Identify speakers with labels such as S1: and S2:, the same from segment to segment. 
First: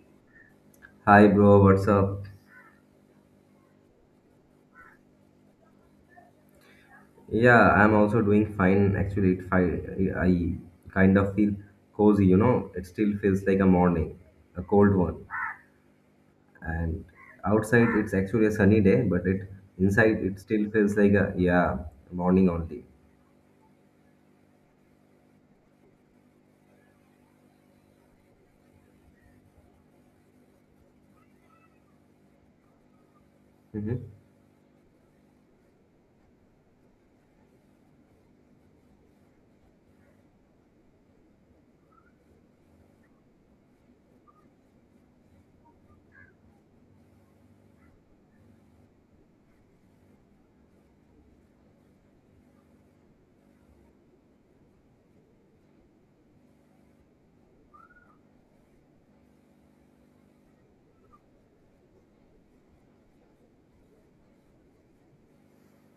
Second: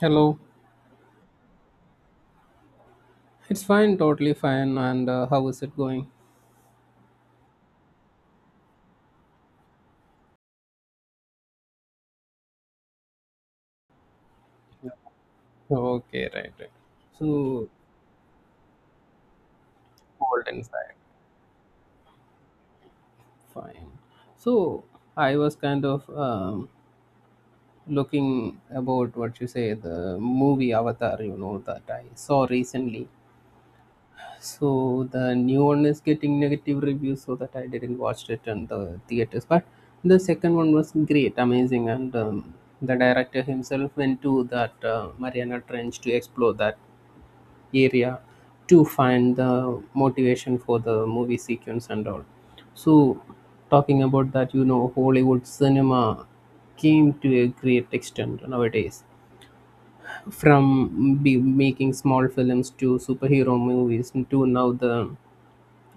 S1: Hello.
S2: Hi, bro. What's up?
S1: It's fine, totally fine. And how is it going?
S2: Yeah, I'm also doing fine. Actually, I kind of feel cozy. You know, it still feels like a morning, a cold one.
S1: Okay, right, right.
S2: And
S1: So
S2: outside, it's actually a sunny day, but it inside, it
S1: cold
S2: still
S1: inside.
S2: feels like a morning only.
S1: Fine. So I was kind of looking about what you say, the movie Avatar. You know that I saw recently.
S2: Hmm.
S1: So the new one is getting negative reviews, so that I didn't watch it in the theaters. But the second one was great, amazing, and the director himself went to that Mariana Trench to explore that area to find the motivation for the movie sequence and all. So, talking about that, you know, Hollywood cinema came to a great extent nowadays. From be making small films to superhero movies to now the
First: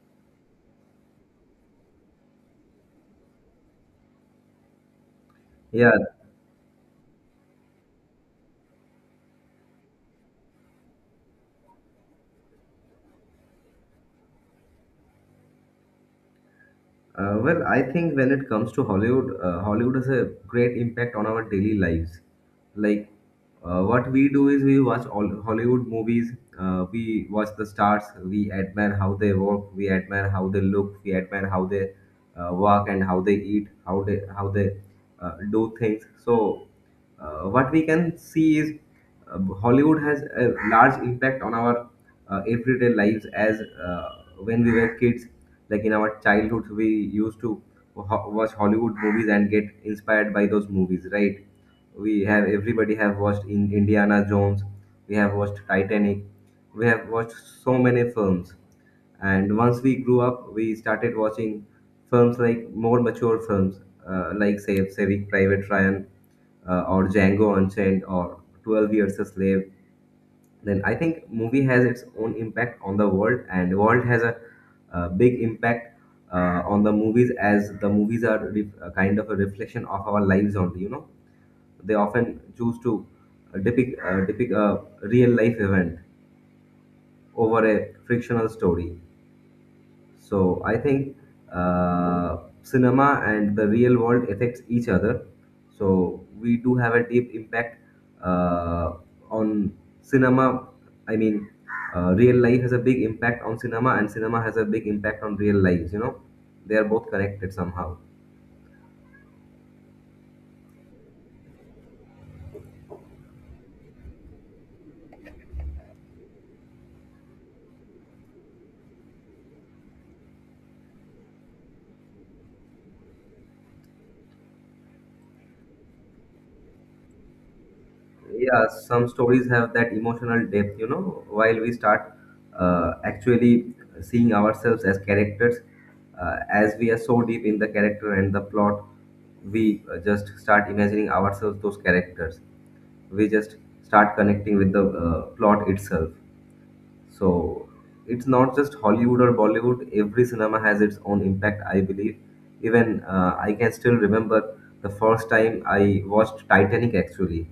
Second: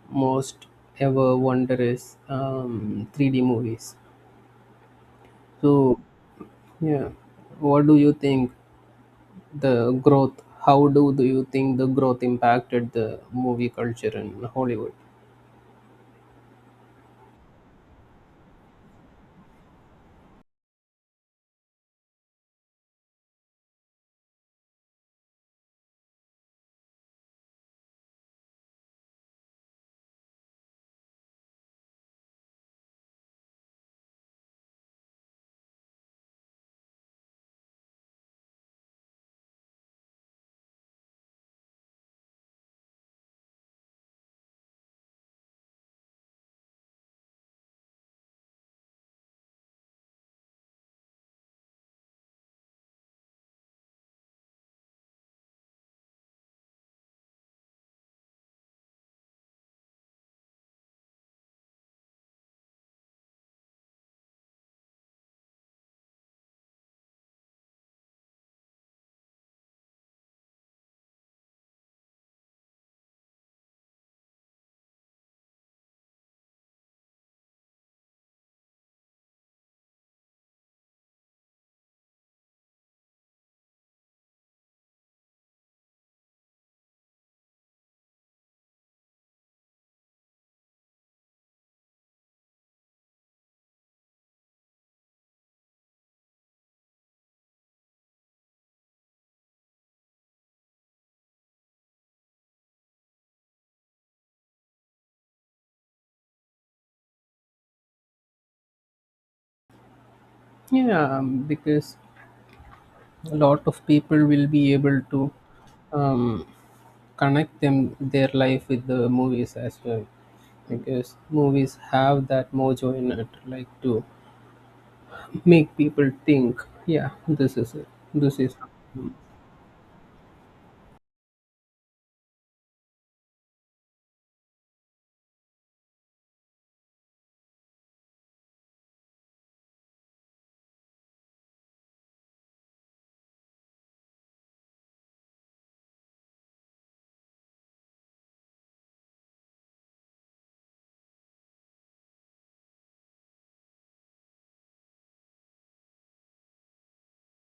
S1: most ever wondrous 3D movies.
S2: Yeah.
S1: So, yeah, what do you think the growth? Do you think the growth impacted the movie culture in Hollywood?
S2: Well, I think when it comes to Hollywood, Hollywood has a great impact on our daily lives. Like, what we do is we watch all Hollywood movies, we watch the stars, we admire how they work, we admire how they look, we admire how they walk and how they eat, how they do things. So. What we can see is Hollywood has a large impact on our everyday lives as when we were kids, like in our childhood, we used to watch Hollywood movies and get inspired by those movies, right? We have everybody have watched in Indiana Jones, we have watched Titanic, we have watched so many films. And once we grew up, we started watching films, like more mature films, like say Saving Private Ryan, or Django Unchained or 12 Years a Slave. Then I think movie has its own impact on the world, and world has a big impact on the movies, as the movies are a kind of a reflection of our lives only, you know. They often choose to depict a real life event over a fictional story. So I think cinema and the real world affects each other. So we do have a deep impact uh, on cinema. I mean, real life has a big impact on cinema, and cinema has a big impact on real lives. You know, they are both connected somehow.
S1: Yeah, because a lot of people will be able to um, connect them their life with the movies as well, because movies have that mojo in it, like to make people think, yeah, this is it, this is
S2: Yeah, some stories have that emotional depth, you know, while we start actually seeing ourselves as characters, as we are so deep in the character and the plot, we just start imagining ourselves those characters. We just start connecting with the plot itself. So it's not just Hollywood or Bollywood. Every cinema has its own impact, I believe. Even I can still remember the first time I watched Titanic actually.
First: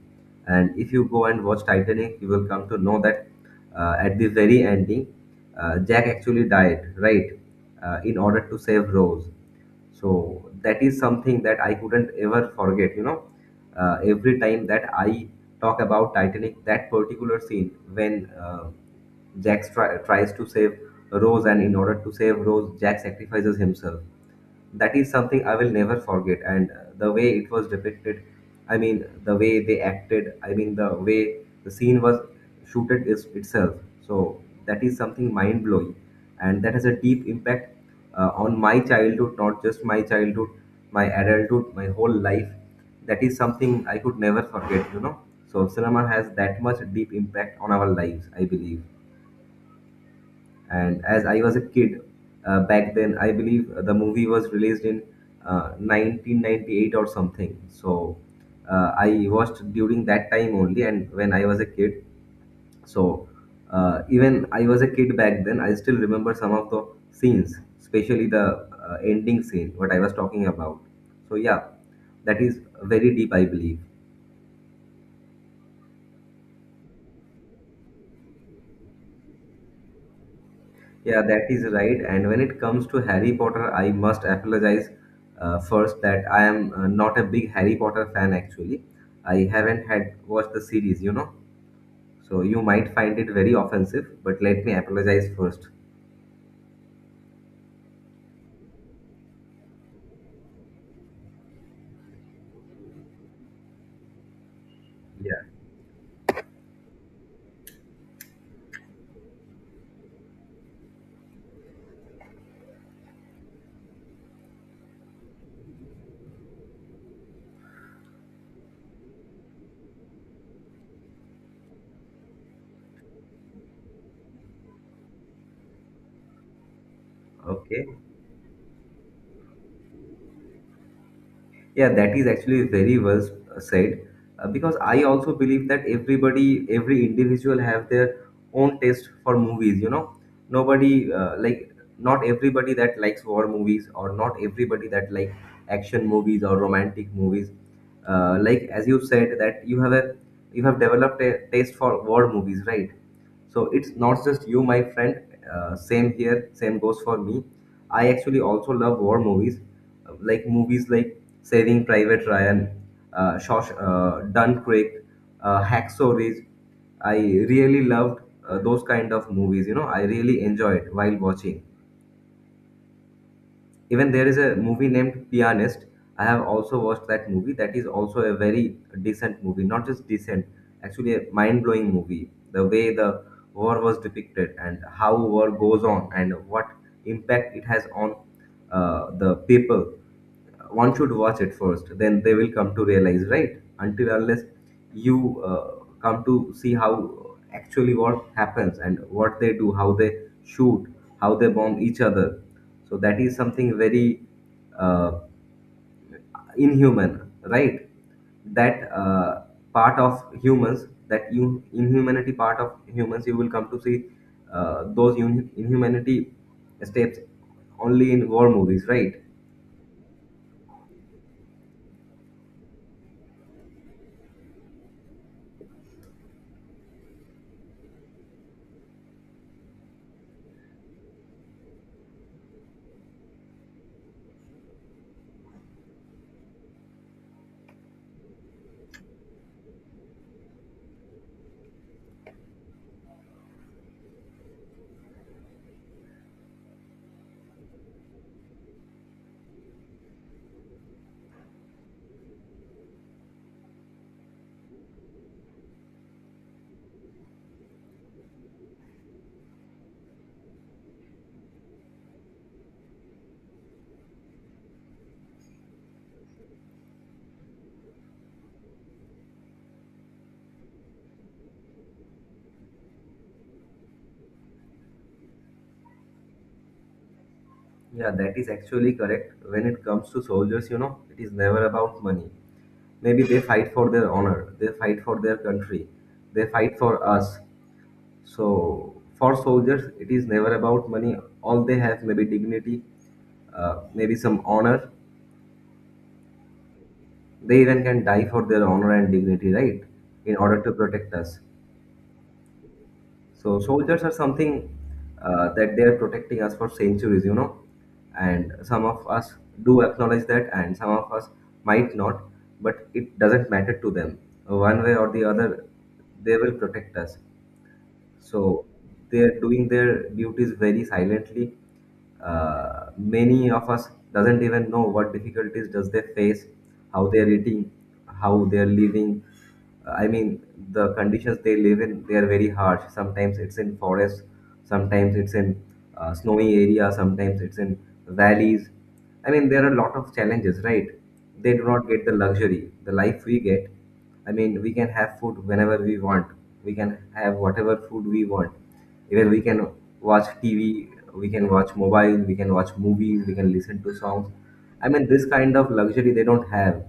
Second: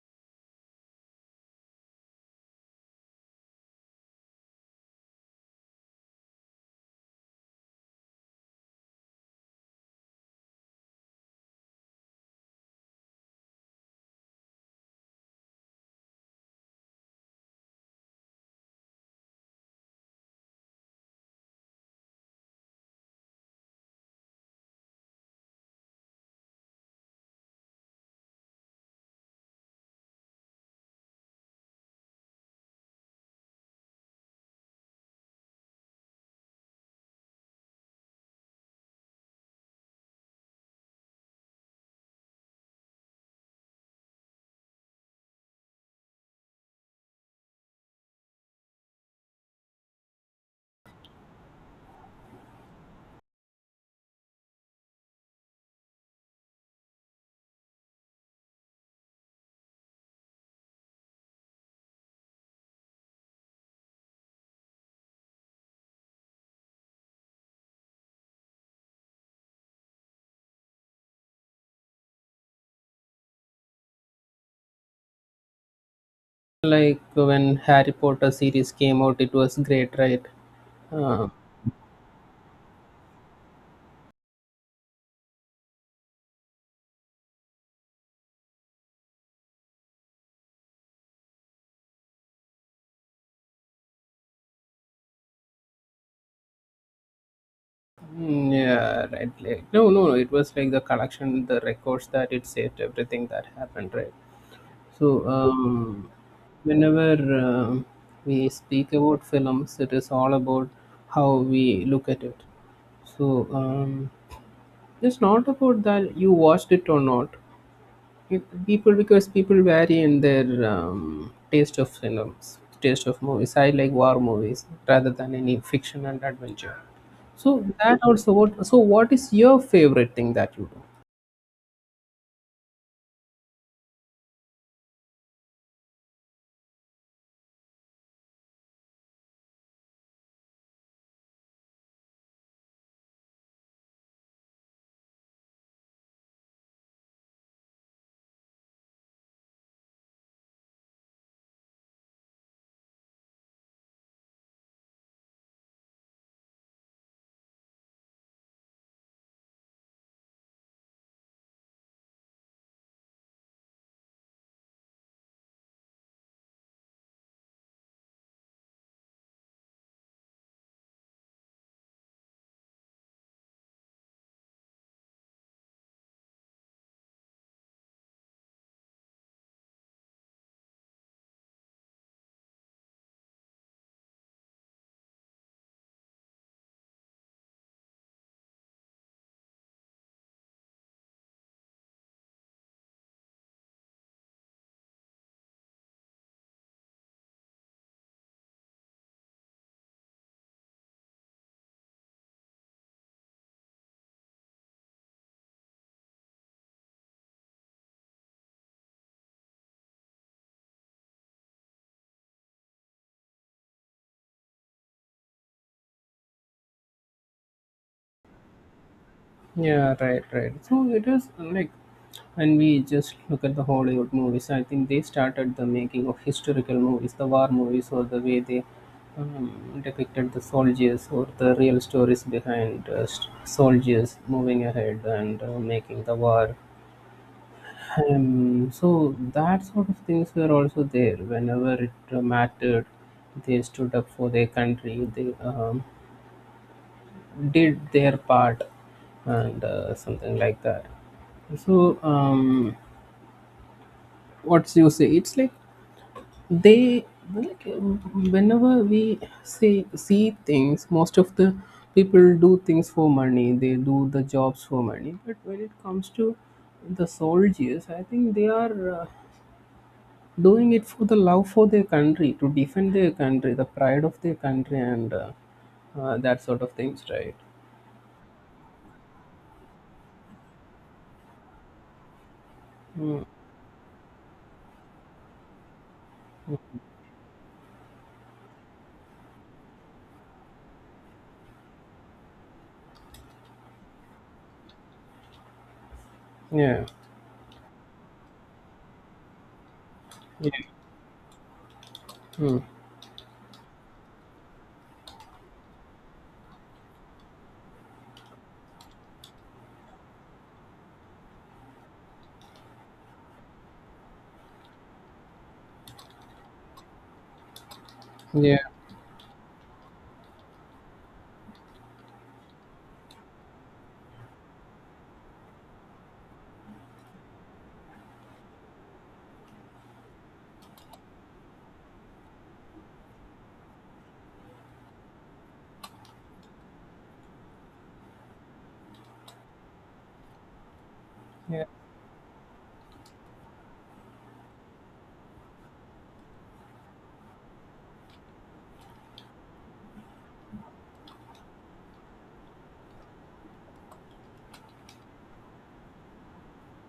S2: And if you go and watch Titanic, you will come to know that at the very ending, Jack actually died, right? In order to save Rose, so that is something that I couldn't ever forget, you know. Every time that I talk about Titanic, that particular scene when tries to save Rose, and in order to save Rose, Jack sacrifices himself, that is something I will never forget. And the way it was depicted, I mean, the way they acted, I mean, the way the scene was shooted is itself. So that is something mind blowing, and that has a deep impact on my childhood, not just my childhood, my adulthood, my whole life. That is something I could never forget. You know, so cinema has that much deep impact on our lives. I believe. And as I was a kid back then, I believe the movie was released in 1998 or something. So I watched during that time only, and when I was a kid. So even I was a kid back then, I still remember some of the scenes, especially the ending scene, what I was talking about. So yeah, that is very deep, I believe.
S1: like when Harry Potter series came out, it was great, right?
S2: Yeah,
S1: Uh,
S2: that is right. And when it comes to Harry Potter, I must apologize first that I am not a big Harry Potter fan actually. I haven't had watched the series, you know. So you might find it very offensive, but let me apologize first.
S1: yeah, right. Like, no, no, no. It was like the collection, the records that it saved, everything that happened, right? So,
S2: Yeah.
S1: whenever we speak about films, it is all about how we look at it. So, it's not about that you watched it or not. It- people, because people vary in their taste of films, taste of movies. I like war movies rather than any fiction and adventure. So
S2: Okay.
S1: that also. What so? What is your favorite thing that you do?
S2: Yeah, that is actually very well said, because I also believe that everybody, every individual have their own taste for movies, you know. Nobody like, not everybody that likes war movies or not everybody that like action movies or romantic movies. Like as you said that you have developed a taste for war movies, right? So it's not just you, my friend. Same here, same goes for me. I actually also love war movies, like movies like Saving Private Ryan, Dunkirk, Hacksaw Ridge. I really loved those kind of movies. You know, I really enjoyed while watching. Even there is a movie named Pianist. I have also watched that movie. That is also a very decent movie. Not just decent, actually a mind-blowing movie. The way the war was depicted and how war goes on and what impact it has on the people, one should watch it first, then they will come to realize. Right, until unless you come to see how actually what happens and what they do, how they shoot, how they bomb each other, so that is something very uh, inhuman, right? That uh, part of humans that you inhumanity part of humans you will come to see, those un- inhumanity steps only in war movies, right?
S1: Yeah, right, right. So it is like when we just look at the Hollywood movies, I think they started the making of historical movies, the war movies, or the way they depicted the soldiers or the real stories behind soldiers moving ahead and making the war. So that sort of things were also there whenever it mattered. They stood up for their country. They did their part and something like that. So what you say it's like they like, whenever we say see things, most of the people do things for money, they do the jobs for money. But when it comes to the soldiers, I think they are doing it for the love for their country, to defend their country, the pride of their country, and that sort of things, right?
S2: Yeah, that is actually correct. When it comes to soldiers, you know, it is never about money. Maybe
S1: Mm.
S2: they fight for their honor, they fight for their country, they fight for us. So for soldiers, it is never about money. All they have, maybe dignity, maybe some honor.
S1: Yeah,
S2: They even can die for their honor and dignity, right, in
S1: yeah.
S2: order to protect us.
S1: Mm.
S2: So soldiers are something, that they are protecting us for centuries, you know. And some of us do acknowledge that and some of us might not, but it doesn't matter to them. One way or the other, they will protect us.
S1: Yeah,
S2: So they are doing their duties very silently. Many of us doesn't even know what difficulties does they face, how they are eating, how they are living. I mean, the conditions they live in, they are very harsh. Sometimes it's in forests, sometimes it's in snowy area, sometimes it's in valleys. I mean, there are a lot of challenges, right? They do
S1: yeah,
S2: not get the luxury, the life we get. I mean, we can have food whenever we want. We can have whatever food we want. Even we can watch TV, we can watch mobile, we can watch movies, we can listen to songs. I mean, this kind of luxury they don't have.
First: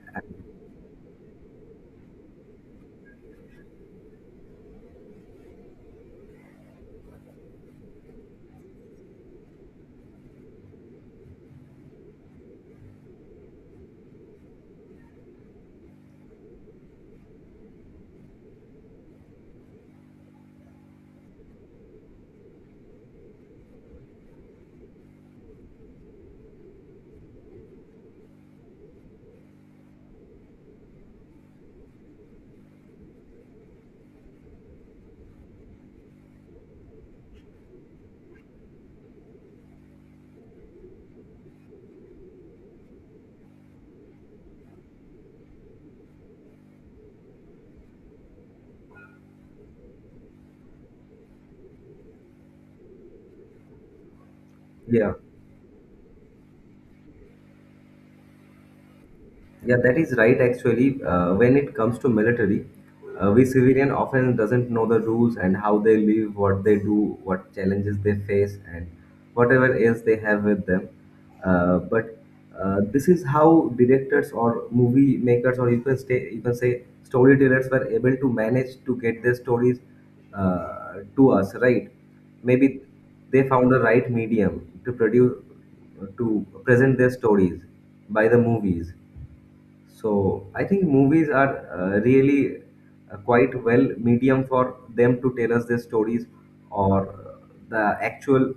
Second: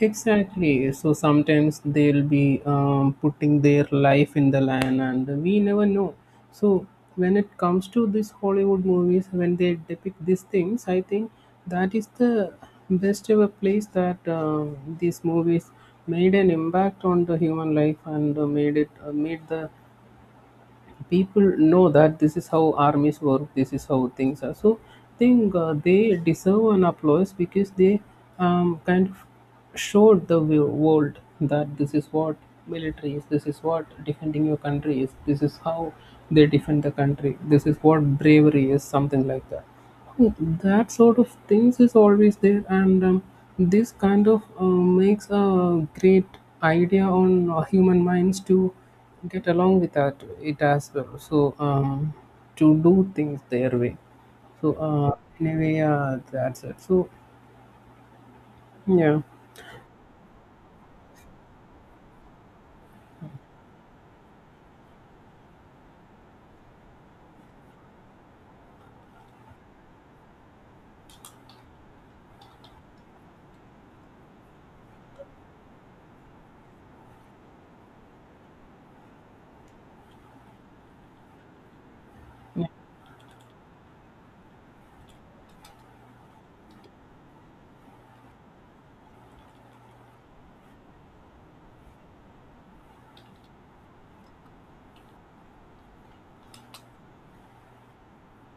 S1: exactly. So sometimes they'll be putting their life in the line, and we never know. So when it comes to these Hollywood movies, when they depict these things, I think that is the best ever place that these movies made an impact on the human life, and made the people know that this is how armies work, this is how things are. So I think they deserve an applause because they kind of showed the world that this is what military is, this is what defending your country is, this is how they defend the country, this is what bravery is, something like that. So, that sort of things is always there, and this kind of makes a great idea on human minds to get along with that it as well. So to do things their way. So
S2: Yeah.
S1: anyway, that's it. So yeah,
S2: Yeah, that is right. Actually, when it comes to military, we civilian often doesn't know the rules and how they live, what they do, what challenges they face, and whatever else they have with them. But this is how directors or movie makers, or you can say, storytellers, were able to manage to get their stories to us, right?
S1: yeah,
S2: Maybe they found the right medium to produce, to present their stories by the movies. So I think movies are really quite well medium for them to tell us their stories, or the actual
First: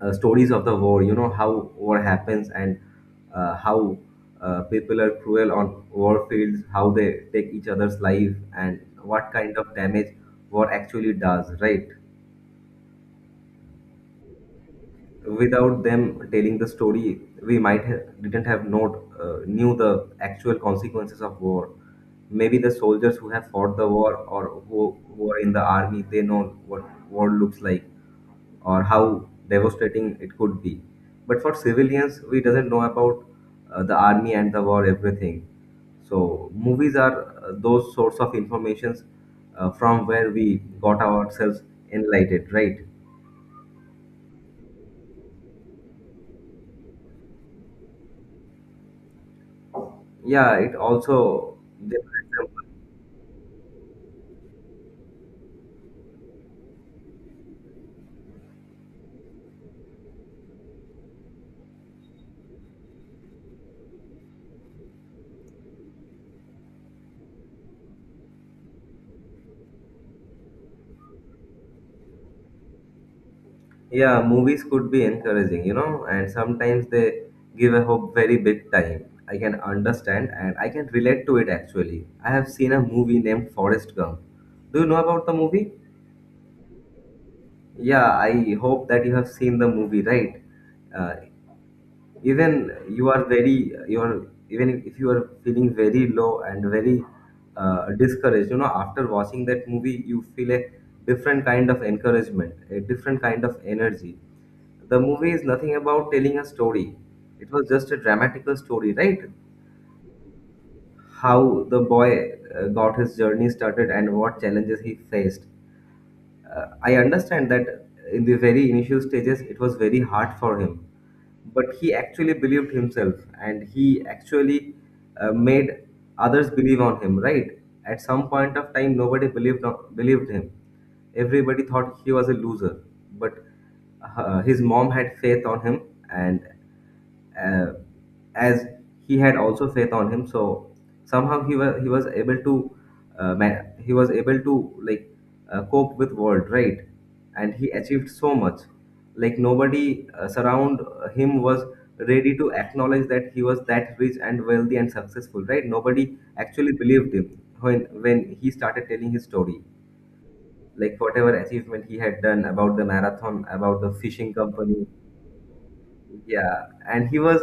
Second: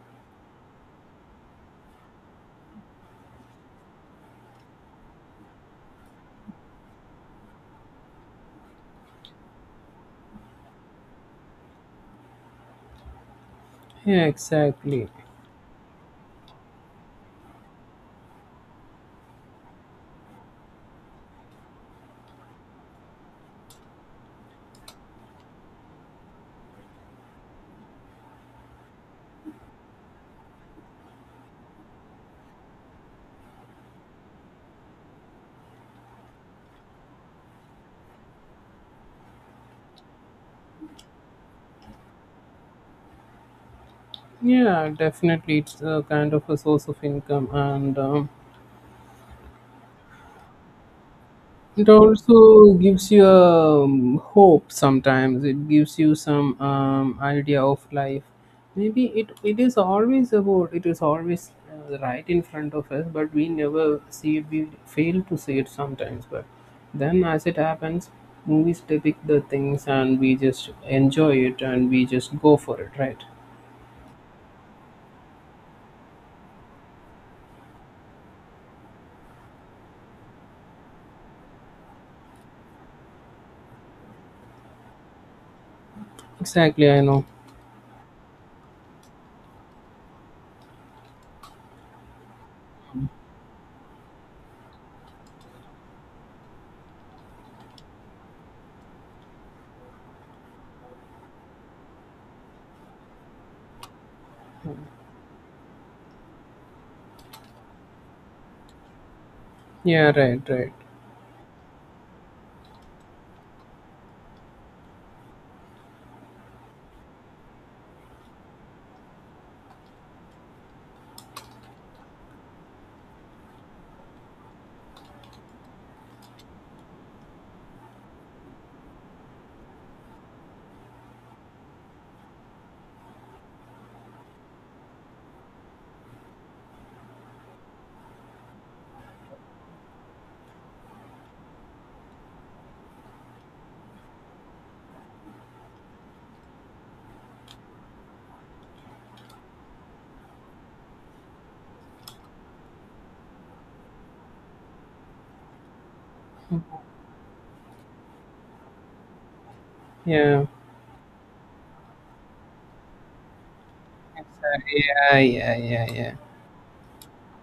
S2: stories of the war. You know how war happens and how people are cruel on war fields, how they take each other's life, and what kind of damage war actually does. Right.
S1: yeah, exactly.
S2: Without them telling the story, we didn't have not knew the actual consequences of war. Maybe the soldiers who have fought the war, or who are in the army, they know what war looks like, or how devastating it could be. But for civilians, we doesn't know about the army and the war everything. So movies are those sorts of informations from where we got ourselves enlightened, right?
S1: Yeah, definitely, it's a kind of a source of income, and
S2: Yeah, it also
S1: it
S2: generates.
S1: also gives you hope. Sometimes it gives you some idea of life. Maybe it is always about, it is always right in front of us, but we never see it, we fail to see it sometimes, but then as it happens, movies depict the things and we just enjoy it, and we just go for it, right?
S2: Yeah, movies could be encouraging, you know, and sometimes they give a hope very big time. I can understand and I can relate to it actually. I have seen a movie named Forrest Gump. Do you know about the movie?
S1: Exactly, I know.
S2: Yeah, I hope that you have seen the movie, right? Uh, Even you're, even if you are feeling very low and very discouraged, you know, after watching that movie, you feel a different kind of encouragement, a different kind of energy. The movie is nothing about telling a story, it was just a dramatical story, right?
S1: Yeah, right, right.
S2: How the boy got his journey started and what challenges he faced. I understand that in the very initial stages it was very hard for him, but he actually believed himself, and he actually made others believe on him. Right? At some point of time, nobody believed him. Everybody thought he was a loser, but his mom had faith on him, and uh, as he had also faith on him. So somehow he was able to he was able to, like, cope with world, right? And he achieved so much. Like nobody surround him was ready to acknowledge that he was that rich and wealthy and successful, right? Nobody actually believed him when he started telling his story,
S1: Yeah.
S2: like whatever achievement he had done about the marathon, about the fishing
S1: Exactly.
S2: company.
S1: Yeah, yeah, yeah, yeah.
S2: Yeah, and he was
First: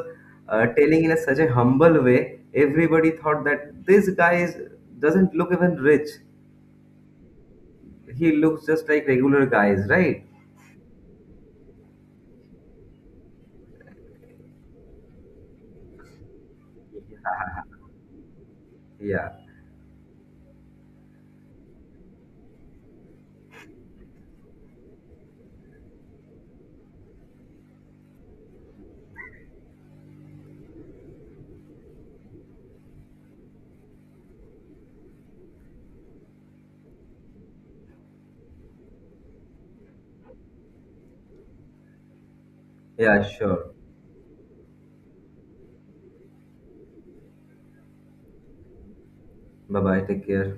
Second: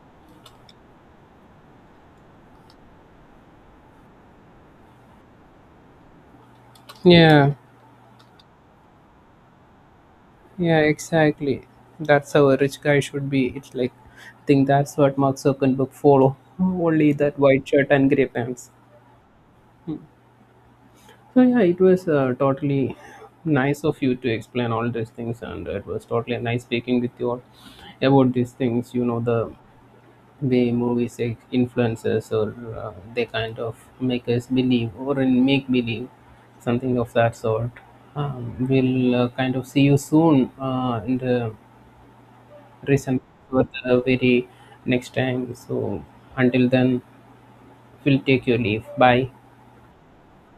S2: telling in such a humble way. Everybody thought that this guy is doesn't look even rich.
S1: Yeah.
S2: He looks just like regular guys, right?
S1: Yeah, exactly. That's how a rich guy should be. It's like, I think that's what Mark Zuckerberg follow. Only that white shirt and grey pants.
S2: Yeah,
S1: So yeah, it was totally nice of you to explain all these things, and it was totally nice speaking with you all about these things. You know the way movies like influences, or they kind of make us believe, or in make believe something of that sort. We'll kind of see you soon in the reason
S2: yeah,
S1: for
S2: sure.
S1: the very next time. So until then, we'll take your leave. Bye.
S2: Bye bye. Take care.